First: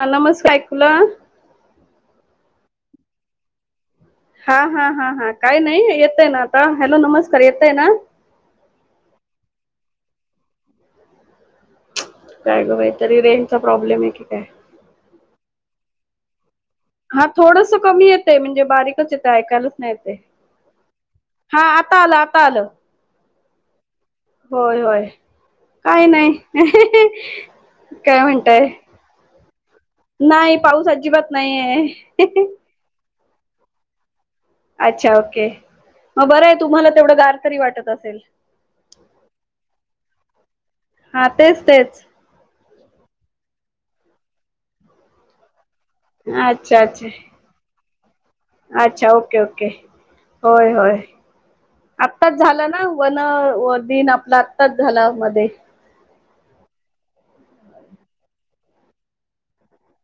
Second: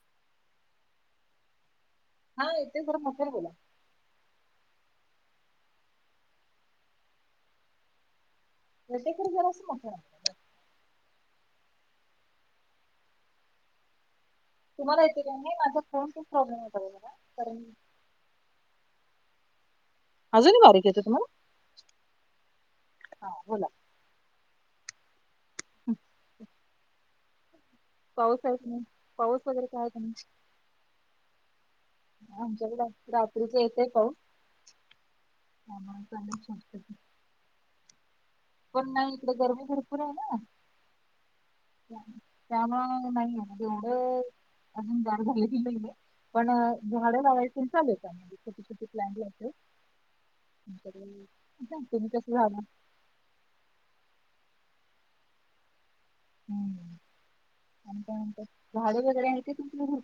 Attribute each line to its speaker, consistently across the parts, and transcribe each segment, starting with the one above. Speaker 1: हा नमस्कार ऐकुला
Speaker 2: हा येते जरा फफर बोला
Speaker 1: हा हा हा हा काय नाही येतय ना आता हॅलो नमस्कार येतय ना
Speaker 2: टेकडे जरसं
Speaker 1: काय ग बा तरी रेंज चा प्रॉब्लेम आहे की काय
Speaker 2: तुम्हाला येते का नाही माझ फोन खूप प्रॉब्लेमत
Speaker 1: हा थोडस कमी येतय म्हणजे बारीकच येते ऐकायलाच नाही ते
Speaker 2: अजूनही बारीक येतोय तुम्हाला?
Speaker 1: हा आता आलं आता आलं
Speaker 2: हा बोला
Speaker 1: होय होय काही नाही काय
Speaker 2: पाऊस
Speaker 1: म्हणताय
Speaker 2: आहे ना पाऊस वगैरे काय आहे का ना
Speaker 1: नाहीय
Speaker 2: आमच्या रात्रीच येतय पाऊ
Speaker 1: अच्छा ओके मग बरं आहे तुम्हाला
Speaker 2: शकत
Speaker 1: तेवढं गारकरी वाटत असेल
Speaker 2: पण नाही इकडे गरमी भरपूर आहे ना
Speaker 1: हा तेच तेच
Speaker 2: नाहीज एवढं अजून जाळ झालं बिल तर पण
Speaker 1: अच्छा अच्छा
Speaker 2: झाडं लावायची चालेल
Speaker 1: अच्छा ओके ओके होय होय
Speaker 2: आमच्याकडे तुम्ही कसं
Speaker 1: आत्ताच झालं ना वन दिन आपला आत्ताच झाला मध्ये
Speaker 2: हम्म आणि त्या नंतर झाडे वगैरे येत तुम घर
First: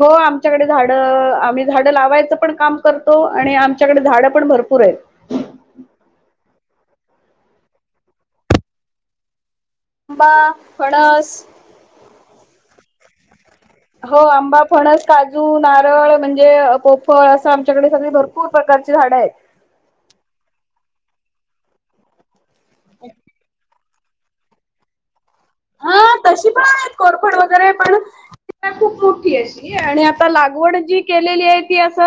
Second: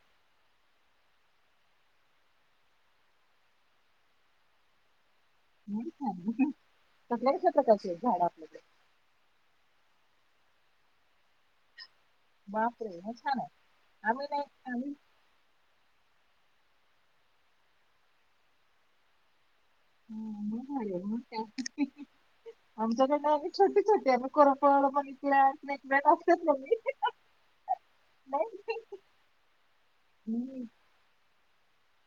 Speaker 1: हो आमच्याकडे झाड आम्ही झाडं लावायचं पण काम करतो आणि आमच्याकडे झाडं पण भरपूर भरपूर ये
Speaker 2: कसल्या कशा प्रकारचे आहेत झाड आपल्याचे
Speaker 1: आंबा फडस
Speaker 2: मग छान
Speaker 1: हो
Speaker 2: आम्ही नाही
Speaker 1: आंबा
Speaker 2: आम्ही
Speaker 1: फणस काजू नारळ म्हणजे म्हणजे पोपळ असं आमच्याकडे सगळी भरपूर प्रकारची झाडं आहेत
Speaker 2: ह आमच्याकडे आहे छोटी त्यानं करा पळला पण
Speaker 1: हा तशी पण नाही कोरपड वगैरे पण
Speaker 2: नाही
Speaker 1: खूप मोठी अशी आणि आता
Speaker 2: मी-
Speaker 1: लागवड जी केलेली आहे अस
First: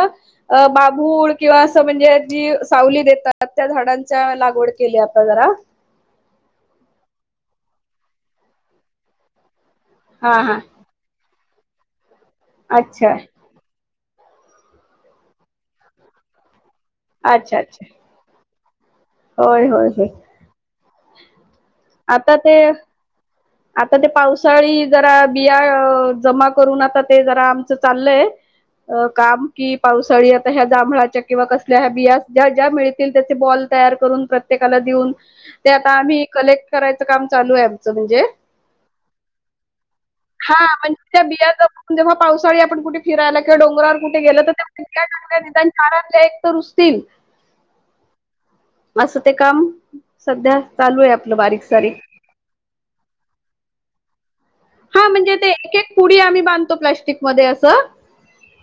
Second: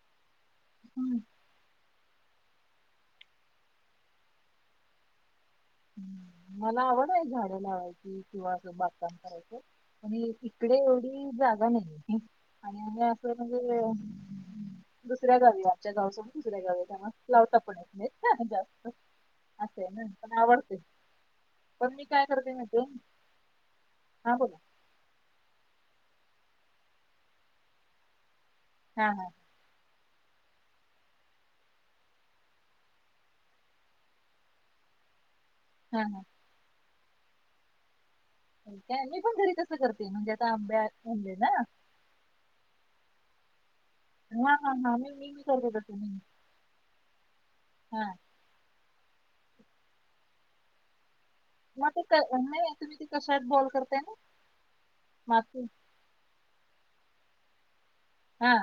Speaker 1: बाबू
Speaker 2: हं.
Speaker 1: किंवा अस म्हण ज जी सावली देतात त्या झाडांच्या लागवड केली आपण जरा
Speaker 2: ह मला आवड आहे झाडे लावायची किंवा बागकाम करायची आणि
Speaker 1: हा हा
Speaker 2: इकडे एवढी जागा नाही आणि
Speaker 1: अच्छा
Speaker 2: असं म्हणजे दुसऱ्या गावी आमच्या गावसोर दुसऱ्या गाव त्या
Speaker 1: अच्छा
Speaker 2: लावता पण
Speaker 1: अच्छा होय होय
Speaker 2: असं ना
Speaker 1: होय
Speaker 2: पण आवडते पण मी काय
Speaker 1: आता
Speaker 2: करते
Speaker 1: ते
Speaker 2: ना त
Speaker 1: आता ते पावसाळी जरा बिया जमा करून आता ते जरा आमच चाललंय
Speaker 2: हा हा
Speaker 1: काम कि पावसाळी आता ह्या जांभळाच्या किंवा कसल्या ह्या बिया ज्या ज्या मिळतील त्याचे बॉल तयार करून प्रत्येकाला ऊन ते आता
Speaker 2: हा
Speaker 1: आम्ही कलेक्ट करायचं काम चालू आहे आमचं म्हणजे
Speaker 2: मी पण घरी कसं करते म्हणजे आता
Speaker 1: हा
Speaker 2: आंब्या
Speaker 1: म्हणजे
Speaker 2: आंब ना
Speaker 1: हिरायलाके डोंगर कुठे गेलं तर
Speaker 2: हा
Speaker 1: त्या
Speaker 2: हा हा मी मी
Speaker 1: चगल्या
Speaker 2: मी करते
Speaker 1: निदान
Speaker 2: तसं मी
Speaker 1: चारांले एक तर रुसतील
Speaker 2: हा
Speaker 1: असं ते काम सध्या चालू आहे आप
Speaker 2: म ते नाही तुम्ही ते कशात बॉल करताय ना
Speaker 1: हा म्हणजे ते
Speaker 2: माती
Speaker 1: एक एक पुडी आम्ही बांधतो प्लास्टिकमध्येध्ये असं
Speaker 2: हा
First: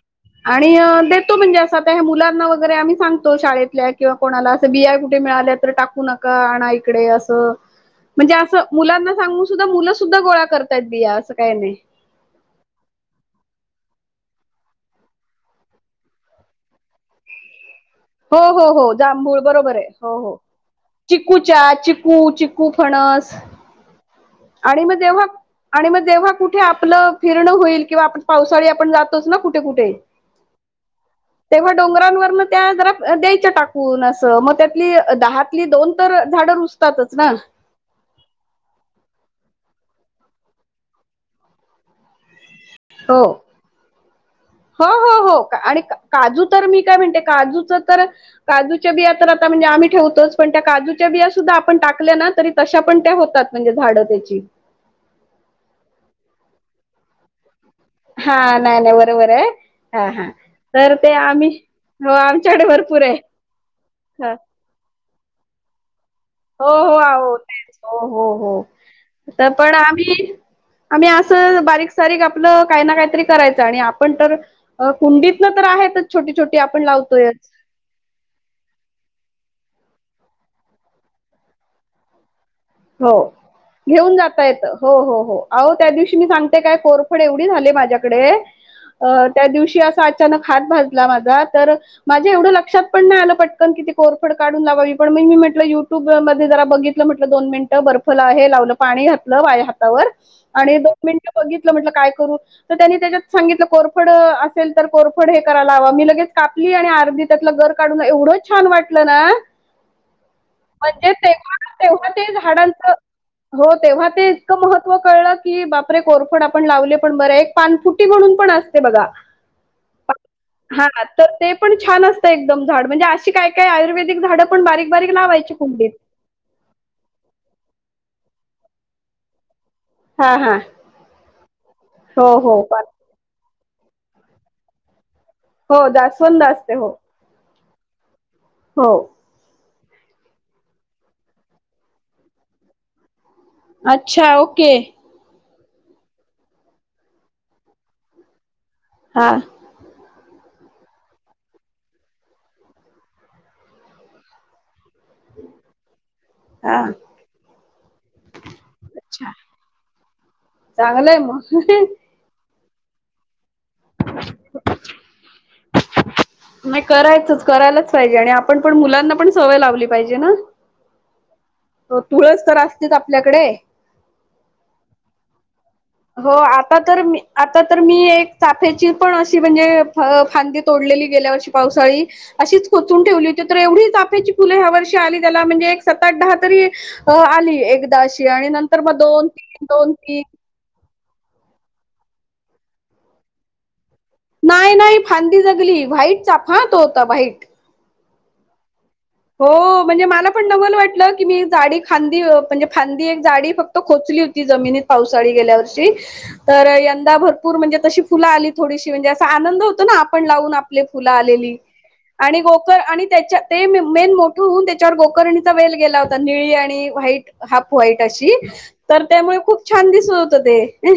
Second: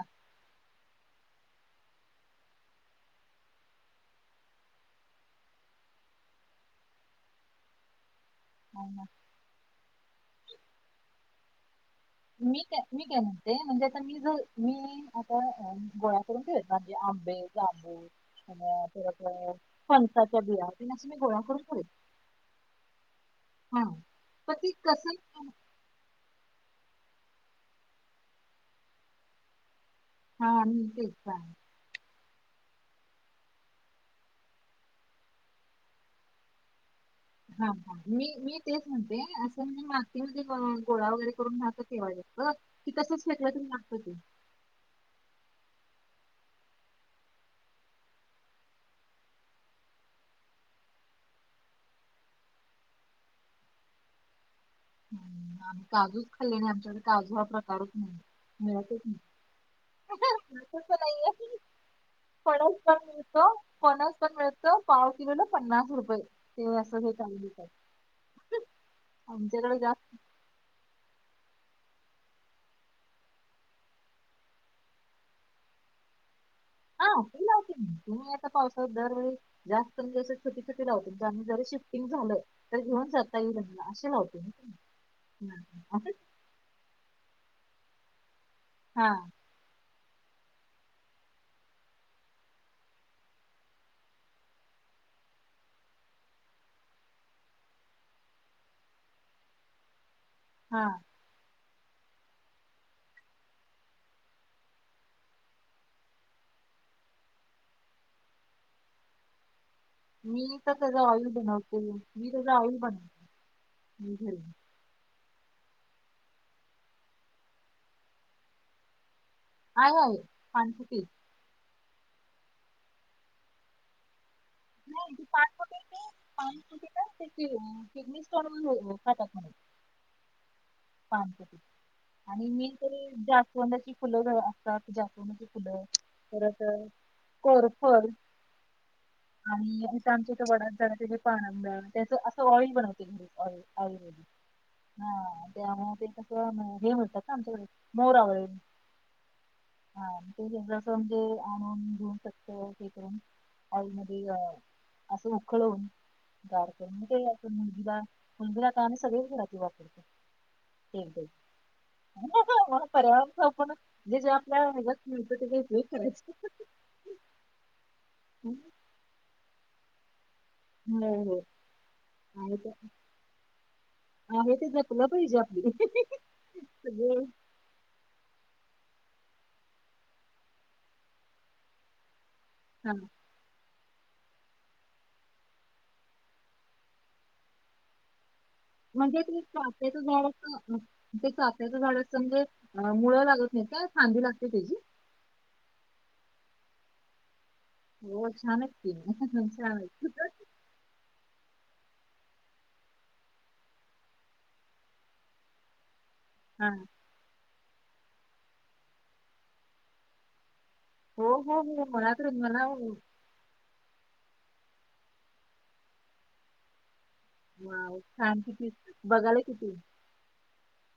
Speaker 1: आणि देतो म्हणजे असं आता मुलांना वगैरे आम्ही सांगतो शाळेतल्या किंवा कोणाला असं बिआय कुठे मिळाल्या टाकू नका आण इकडे असं म्हणजे असं
Speaker 2: हा.
Speaker 1: मुलांना सांगून सुद्धा मुलं सुद्धा गोळा करताय बिया असं काही नाही
Speaker 2: मी काय मी काय म्हणते म्हणजे आता मी ज मी आता गोळ्याकडून ठे म्हजे [unintelligible]
Speaker 1: हो हो हो जांभूळ बरोबर आहे हो हो
Speaker 2: फणसाच्या बिया ते असे मी गोळा करून
Speaker 1: चिकूचा
Speaker 2: ठेवत
Speaker 1: चिकू चिकू फणस
Speaker 2: [unintelligible]
Speaker 1: आणि मग
Speaker 2: कसं
Speaker 1: तेव्हा आणि मग तेव्हा कुठे आप आपलं फिरणं होईल किंवा आपण पावसाळी आपण जातोच ना कुठे कुठे
Speaker 2: हा का
Speaker 1: मग त्या द्याय टाकून अस मग त्यातली दातली दोन तर झा
Speaker 2: हा हा मी मी तेच म्हणते असं मी मा ते म्हणजे गोळा वगैरे करून राह ठेवाय अ ती
Speaker 1: हो
Speaker 2: तसच खेकऱतून लागत ते
Speaker 1: हो हो हो आणि काजू तर मी काय म्हणते काजूच तर काजूच्या बिया तर आता म्हणजे आम्ही ठेवतोच पण त्या काजू जूच्या बिया सुद्धा आपण टाकल्या ना तरी तशा पण त्या होतात म्हणजे झाडं त्याची
Speaker 2: ह आणिमही काजूच खाल्ली नाही आमच्याकडे काजू हा प्र
Speaker 1: हा नाही नाही बरोबर आहे हा हा तर ते आम्ही हो आमच्याकडे
Speaker 2: पणस पण
Speaker 1: भरपूर आहे
Speaker 2: मिळत पनस पण
Speaker 1: हो
Speaker 2: मिळत पाव किलोला पन्नास रुपये
Speaker 1: हो
Speaker 2: ते असं हे चालू देतात
Speaker 1: होच हो हो हो आता
Speaker 2: आमच्याकडे जास्त
Speaker 1: आही असं बारीक सारीक आपलं काही ना काहीतरी करायचं आणि आपण तर कुंडीतन तर आहेत छोटीछोी
Speaker 2: हाते तुम्ही आ पावसात दर जास्त टीछ लावत जर शिफ्टिंग झालंय तर घेऊन
Speaker 1: हो
Speaker 2: जात
Speaker 1: घेऊन जाता येत हो हो होहो त्या दिवशी मी सांगते काय कोरफड एवढी झाली माझी डे
Speaker 2: हा
Speaker 1: त्या दिवशी अस हातला माझा तर माझ्या एवढ लक्षात पण नाही आलं पटकन कि कोरफड काढून लावावी ी म्हटलं युट्यूब म जरा बघितलं म्हटलं दोन मिनिट बर्फ आहे लावलं पाणी घातलं हातावर आणि
Speaker 2: हा
Speaker 1: दोन मिनट बित काय करू त्यांनी त्याच्यात सांगितलं कोरफड असेल तर कोरफड हे करायला ह मी लगेच का आरदी त्यातलं घर काढून एवढं छान वाटलं ना
Speaker 2: मी तर त्याचा ऑइल बनवते मी त्याचा
Speaker 1: ड
Speaker 2: ऑइल बनवते
Speaker 1: हो तेव्हा
Speaker 2: मी
Speaker 1: ते
Speaker 2: घरी
Speaker 1: इतकं महत्व कळलं की बापरे कोरफड आपण लावले पण बरं एक पानफुटी म्हणून पण असते बघा
Speaker 2: आहे आहे पाणखती
Speaker 1: पणछान असतं एकदम झाड म्हणजे अशी काय काय आयुर्वेदिक झाड पण बारीक बारीक
Speaker 2: नाही ते पान
Speaker 1: लावायची कुंडीत
Speaker 2: वगैरे पिकनिक स्पॉट व पाटक
Speaker 1: हां, हां. हो,
Speaker 2: आणि
Speaker 1: हो.
Speaker 2: मी
Speaker 1: पण
Speaker 2: जास्त फुलं असतात तुझ्या
Speaker 1: हो दासवंद असते हो
Speaker 2: करर फर
Speaker 1: हो
Speaker 2: आणि इ आमच्या वडात झाला तिथे पाणड त्याच असं ॉळी बनवते म्हे हो अ
Speaker 1: अच्छा ओके.
Speaker 2: हा त्यामुळे ते हे होतात ना आमच्या मोरा व
Speaker 1: हा
Speaker 2: ते जसं म्हणजे आणून घेऊन शकत ते करून आई म असं उखळ होऊन गार कर
Speaker 1: हां.
Speaker 2: ते आपण मुलगीला मुलगीला का नाही सगळे घडचे वापरतेो
Speaker 1: चांगलंय म
Speaker 2: पर्यावर आपणण जे जे आपल्या ह मिळत तेरायच
Speaker 1: नाही करायचच करायलाच पाहिजे आणि
Speaker 2: हो
Speaker 1: आपण पण मुलांना पण सवय लावली पाहिजे ना
Speaker 2: होम् हो
Speaker 1: हो तुळस तर असतेच आपल्याकडे.
Speaker 2: तर हे तेच ना खुलं पाहिजे आपली
Speaker 1: हो आता तर मी
Speaker 2: सगळे
Speaker 1: आता तर मी एक फेची पण अशी म्हणजे फांदी तोडलेली गेल्यावरशी पावसाळी अशीच
Speaker 2: हा
Speaker 1: कोचून ठेवली होती तर एवढी फ वर्षली त्या म्हण द तरी आली एक
Speaker 2: म्हणजे तु पाह त झाड सात्याचं झाड समजे मुळ लागत नाही का
Speaker 1: नाही नाही फांदी जगली वा्हाईट चाफळतो होता वा्हाईट
Speaker 2: हो अचछाान
Speaker 1: हो म्हणजे मला पण नवल वाटलं की मी जाडी खांदी म्हणजे फांदी एक जाडी फक्त खोचली होती जमिनीत पावसाळी गेल्या वर्षी
Speaker 2: हा
Speaker 1: तर यंदा भरपूर म्हणजे तशी फुलं आली थोडीशी म्हणजे असा आनंद होतो ना आपण लावून फु
Speaker 2: हो
Speaker 1: आलेली
Speaker 2: हो हो मला तर
Speaker 1: आणि गो
Speaker 2: मला
Speaker 1: आणि त्याच्या मेन मोठं होऊन त्याच्यावर गोकर्णीचा वेल गेला होता निळी आणि व्हाईट हाफ
Speaker 2: वाव
Speaker 1: व्हाईट अशी
Speaker 2: छान किती
Speaker 1: तर त्यामुळे
Speaker 2: बघायला
Speaker 1: खूप
Speaker 2: किती
Speaker 1: छान दिसत होत ते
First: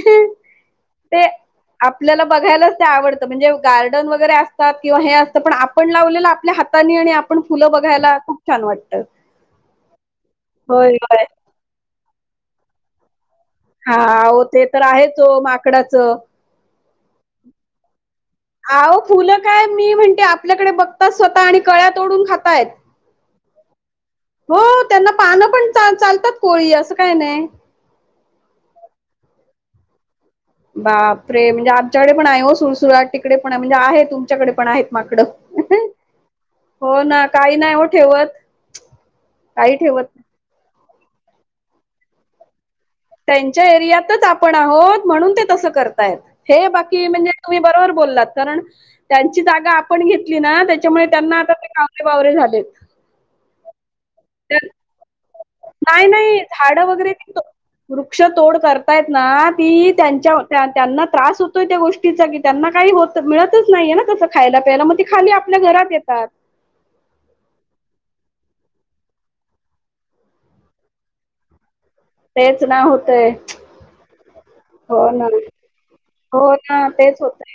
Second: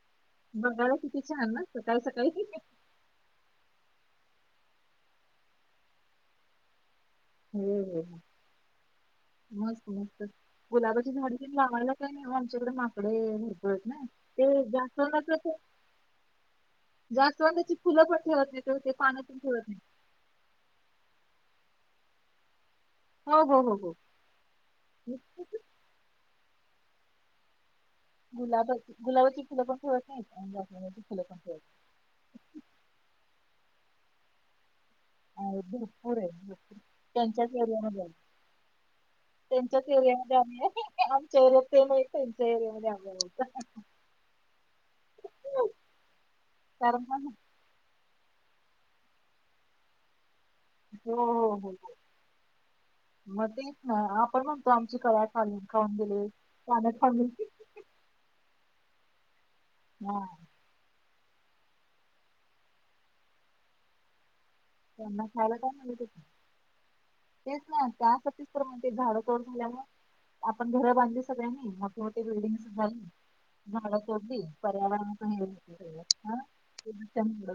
Speaker 2: बघायला किती
Speaker 1: ते
Speaker 2: छान ना सकाळी
Speaker 1: आपल्याला
Speaker 2: सकाळी.
Speaker 1: बघायलाच ते आवडतं म्हणजे गार्डन वगैरे असत किंवा हे असतं पण आपण लावलेलं आपल्या हातानी आणि आपण फुलं
Speaker 2: हो हो.
Speaker 1: बघायला खूप छान वाटतं
Speaker 2: मस्त मस्त
Speaker 1: होय
Speaker 2: गुलाबाची
Speaker 1: होय
Speaker 2: झाडी पि लावायला काय नाही आमच्याकडे माकडे भ
Speaker 1: हा ते तर आहेच हो माकडाच
Speaker 2: जास्वंदाची फुलं पण ठेवत नाही ते
Speaker 1: अहो
Speaker 2: पानं पण
Speaker 1: फुलं काय
Speaker 2: ठेवत नाही
Speaker 1: मी म्हणते आपल्याकडे बघतात स्वतः आणि कळ्या तोडून खातायत
Speaker 2: हो हो हो
Speaker 1: हो त्यांना पानं पण चालतात कोवळी असं काय नाही
Speaker 2: गुलाब गुलाबाची फुलं पण ठेवत नाही
Speaker 1: बापरे म्हणजे आमच्याकडे पण आहे सुुळसुळट तिकडे पण आहे म्हणजे आहे तुमच्याकडे पण आहेत माकडं.
Speaker 2: अ भरपूर आहे भपूर
Speaker 1: हो ना
Speaker 2: त्यांच्याच
Speaker 1: काही
Speaker 2: गर
Speaker 1: नाही हो
Speaker 2: जा
Speaker 1: ठेवत काही
Speaker 2: त्यांच्याच
Speaker 1: ठेवत नाही.
Speaker 2: एरियामध्ये आम्ही हाय आमच्या एरियात ते नाही त्यांच्या एरिया मध्ये आ
Speaker 1: त्यांच्या एरियातच आपण आहोत म्हणून ते तसं करतायत हे
Speaker 2: कारण
Speaker 1: बाकी
Speaker 2: मग
Speaker 1: म्हणजे तुम्ही बरोबर बोललात कारण त्यांची जागा आपण घेत
Speaker 2: हो हो हो
Speaker 1: झालेत.
Speaker 2: मग तेच ना आपण
Speaker 1: त्या
Speaker 2: म्हणतो आमची क-
Speaker 1: नाही नाही झाडं वगैरे
Speaker 2: गेली.
Speaker 1: वृक्ष तोड करतायत ना ती
Speaker 2: हा
Speaker 1: त्यांच्या त्यांना त्रास होतोय त्या गोष्टीचा की त्यांना काही होत मिळतच नाहीये ना तस
Speaker 2: त्यांना खायला काय म्हणत होती तेच ना म्हण झाड तोड झाल्यावर आपण घर बांधली सगळ्यांनी छोटे
Speaker 1: तेच
Speaker 2: बिल्डिंग्स
Speaker 1: ना
Speaker 2: झाली
Speaker 1: होतय
Speaker 2: झाड तोडली
Speaker 1: हो
Speaker 2: पर्यावरण
Speaker 1: ना
Speaker 2: पण हे
Speaker 1: हो ना तेच होतय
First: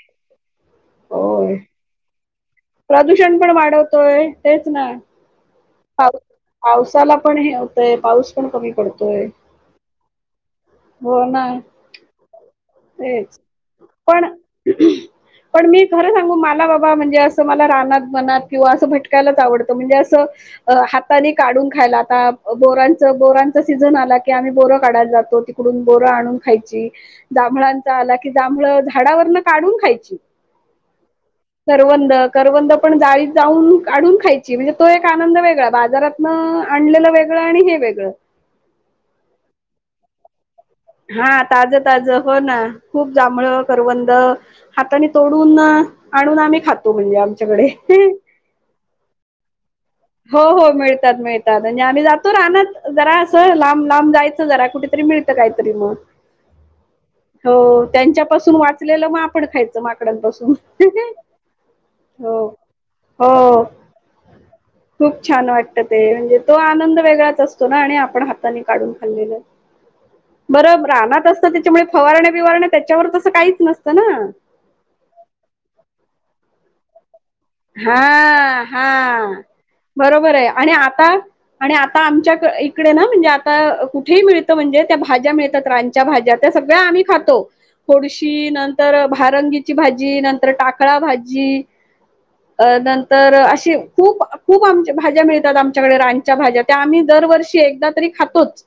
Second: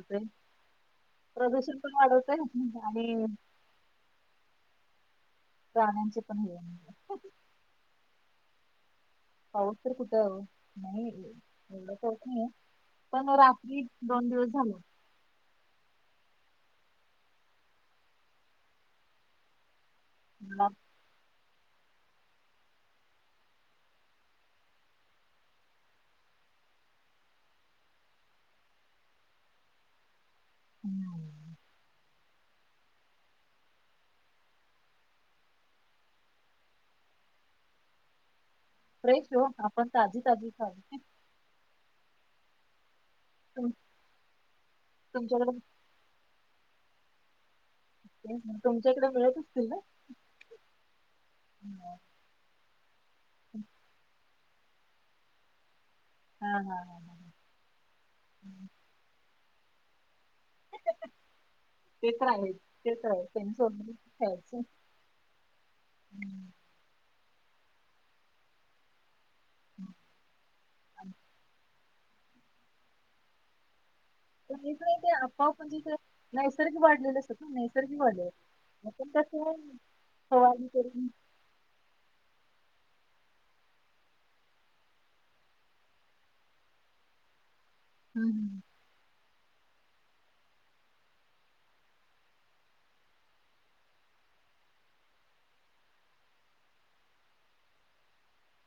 Speaker 1: होय.
Speaker 2: प्रदूषण पण वाढवतंय
Speaker 1: प्रदूषण पण वाढवतोय तेच ना पा
Speaker 2: प्राण्यांचे पण हे होणार.
Speaker 1: पावसाला पण हे होतंय पाऊस पण कमी पडतो
Speaker 2: पाऊस तर कुठं नाही
Speaker 1: हो ना
Speaker 2: एवढं करत नाही पण
Speaker 1: तेच
Speaker 2: रात्री
Speaker 1: पण
Speaker 2: दोन दिवस झाले
Speaker 1: पण मी खर सांग सांगू मला बाबा म्हणजे असं मला रानात वनात किंवा असं भटकायलाच आवडतं म्हणजे असं
Speaker 2: मला
Speaker 1: अ हाताने काढून खायला आता बोरांच बोरांच सीझन आला की आम्ही बोर काढायला जातो तिकडून बोरं आणून खायची जांभळांचा आला की जांभळ झाडावरन काढून खायची करवंद करवद पण जाळीत जाऊन काढून खायची म्हणजे तो एक आनंद वेग ळा बाजारातन आणलेलं वेगळं आणि हे वेगळं
Speaker 2: फ्रेश हो आपण ताजी ताजी खा
Speaker 1: हा ताजं ताजं हो ना खूप जांभळं
Speaker 2: तुम-
Speaker 1: करवंद हाताने तोडून
Speaker 2: तुमच्याकडे
Speaker 1: आणून आम्ही खातो तो म्हणजे आमच्याकडे
Speaker 2: तुमच्याकडे मिळत असतील ना
Speaker 1: हो हो मिळतात मिळतात आणिजे आम्ही जातो राहना जरा असं लांब लांब जायच कुठंतरी मिळत कायतरी मग
Speaker 2: हा हा हा हा
Speaker 1: हो त्यांच्या पाासून वाच माप ण खायचं माकडांपासून
Speaker 2: ते तर
Speaker 1: हो
Speaker 2: आहेच ते तर आहेच
Speaker 1: हो
Speaker 2: त्तानी त्यां सोच
Speaker 1: खूप छान वाटत ते म्हणजे तो आनंद वेगळाच असतो ना आणि आपण हाताने काढून खाल्लेला बर
Speaker 2: आणि
Speaker 1: रानात असत त्याच्यामुळे फवारण्या बिवारण्या त्याच्यावर तसं काहीच नसत
Speaker 2: च नाही ते आपोआप जस नैसर्गिक वाडलेला आसतात.
Speaker 1: हा हा बरोबरय
Speaker 2: फवारणी
Speaker 1: आणि आता
Speaker 2: करून
Speaker 1: आणि आता आमच्या क एक ना म्हणजे आता कुठेही मिळत म्हणजे त्या भाज्या मिळतात रानच्या भाज्या, त्या सगळ्या आम्ही खातो.
Speaker 2: हम्म,
Speaker 1: खोडुशी
Speaker 2: हम्म.
Speaker 1: नंतर, भारंगीची भाजी नंतर, टाकळा भाजी अ नंतर अशी खूप खूप आमच्या भाज्या मिळतात आमच्याकडे रानच्या भाज्या त्या आम्ही दरवर षी एकदा तरी खातोच.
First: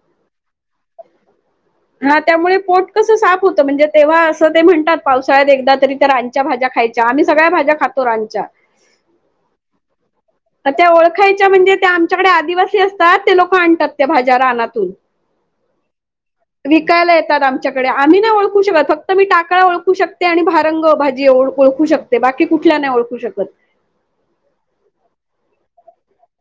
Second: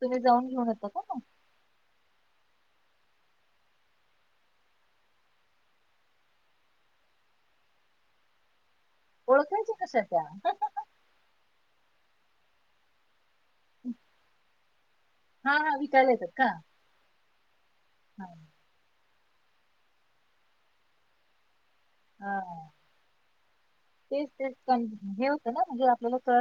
Speaker 2: तुम्ही जाऊन घेऊन येता का मग?
Speaker 1: त्यामुळे पोट कसं साफ होतं म्हणजे तेव्हा असं ते म्हणतात पावसाळ्यात एकदा तरी त्या रानच्या भाज्या खायच्या. आम्ही सगळ्या भाज्या खातो रानच्या.
Speaker 2: ओळखायच्या कशा त्या
Speaker 1: आता त्या ओळखायच्या म्हणजे त्या आमच्याकडे आदिवासी असतात ते लोक आणतात त्या भाज्या रानातून
Speaker 2: हा हा विकायला येतात का?
Speaker 1: विकायला येतात आमच्याकडे आम्ही
Speaker 2: हा
Speaker 1: नाय ओळखू शकत फक्त मी टाकळा ओळखू शकते आणि भारंग भाजी एव
Speaker 2: हा तेच तेच कन हे होतं ना म्हणजे आ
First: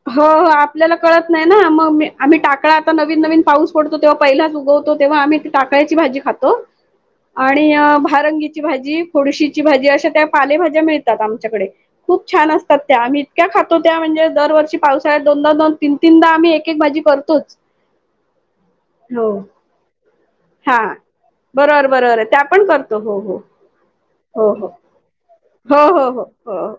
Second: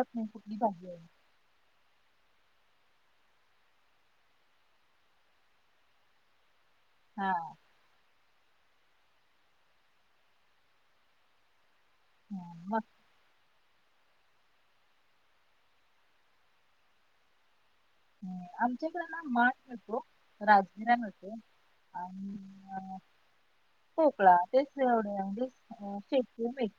Speaker 1: ह हो आपल्याला कळत नाही ना मग मी आम्ही टाकळा आता नवीन नवीन पाऊस पडतो तेव्हा पहिलाच उगवतो, तेव्हा आम्ही ती टाकळ्याची भाजी खातो.
Speaker 2: हा
Speaker 1: आणि अ भारंगी ची भाजी, फोडुशीची भाजी अश्या त्या पालेभज्या मिळतात आमच्याकडे. खूप छान
Speaker 2: हा.
Speaker 1: असतात
Speaker 2: मग
Speaker 1: त्या आम्ही इतक्या खातो त्या म्हणजे दरवर्षी पावसाळ्यात दोनदा दोन तीन तीनदा आम्ही एक एक भाजी करतोच.
Speaker 2: आमच्याकडं ना
Speaker 1: हो
Speaker 2: माठ मिळतो, राजगिरा मिळतो.
Speaker 1: बर बरोबर ए त्या पण
Speaker 2: आणि
Speaker 1: करतो हो हो.
Speaker 2: पोकळा
Speaker 1: हो
Speaker 2: तेच
Speaker 1: हो
Speaker 2: एवढं
Speaker 1: हो हो हो ह ह.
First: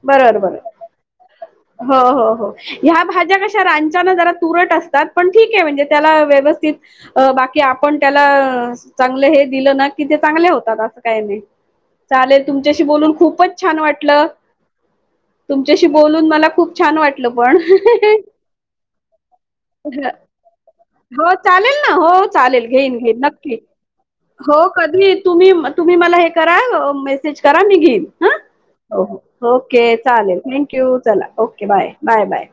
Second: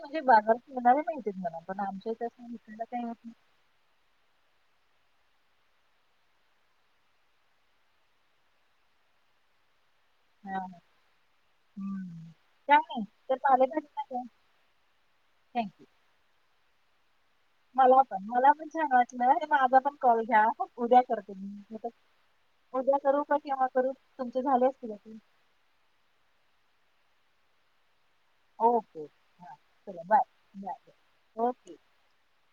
Speaker 2: म्हणजे
Speaker 1: बरोबर बरोबर
Speaker 2: बाजारात मिळणारे मिळतेच म्हणा पण
Speaker 1: हो
Speaker 2: आमच्या इथे
Speaker 1: हो हो
Speaker 2: असं विकायला
Speaker 1: ह्या
Speaker 2: काही होत
Speaker 1: भाज्या
Speaker 2: नाही
Speaker 1: कशा रानच्यानं जरा तुरट असतात. पण ठीक आहे म्हणजे त्याला व्यवस्थित अ बाकी आपण अ त्याला चांगलं हे दिलं ना कि ते चांगले
Speaker 2: हा
Speaker 1: होतात असं काही नाही
Speaker 2: हम्म
Speaker 1: चालेल तुम
Speaker 2: काय
Speaker 1: शी
Speaker 2: नाही तर
Speaker 1: खूपच छान
Speaker 2: पालेभाजी नाही आहे
Speaker 1: वाटलं
Speaker 2: थँक्यू
Speaker 1: तुमच्याशी बोलून मला खूप छान वाट
Speaker 2: मला पण मला पण छान वाटलं म माझा पण कॉल घ्या उद्या करते
Speaker 1: हो चालेल
Speaker 2: मी.
Speaker 1: ना हो चालेल घेईन
Speaker 2: उद्या करू
Speaker 1: घेईन
Speaker 2: का
Speaker 1: नक्की.
Speaker 2: केव्हा करू तुमचे झाले
Speaker 1: हो
Speaker 2: असतील
Speaker 1: कधीही तुम्ही तुम्ही मला हे करा अ मेसेज करा मी घेईन. ह हो
Speaker 2: ओके
Speaker 1: हो
Speaker 2: हां
Speaker 1: ओके
Speaker 2: चला बाय
Speaker 1: चालेल
Speaker 2: बाय
Speaker 1: थँक्यू चला
Speaker 2: bye
Speaker 1: okay bye bye bye.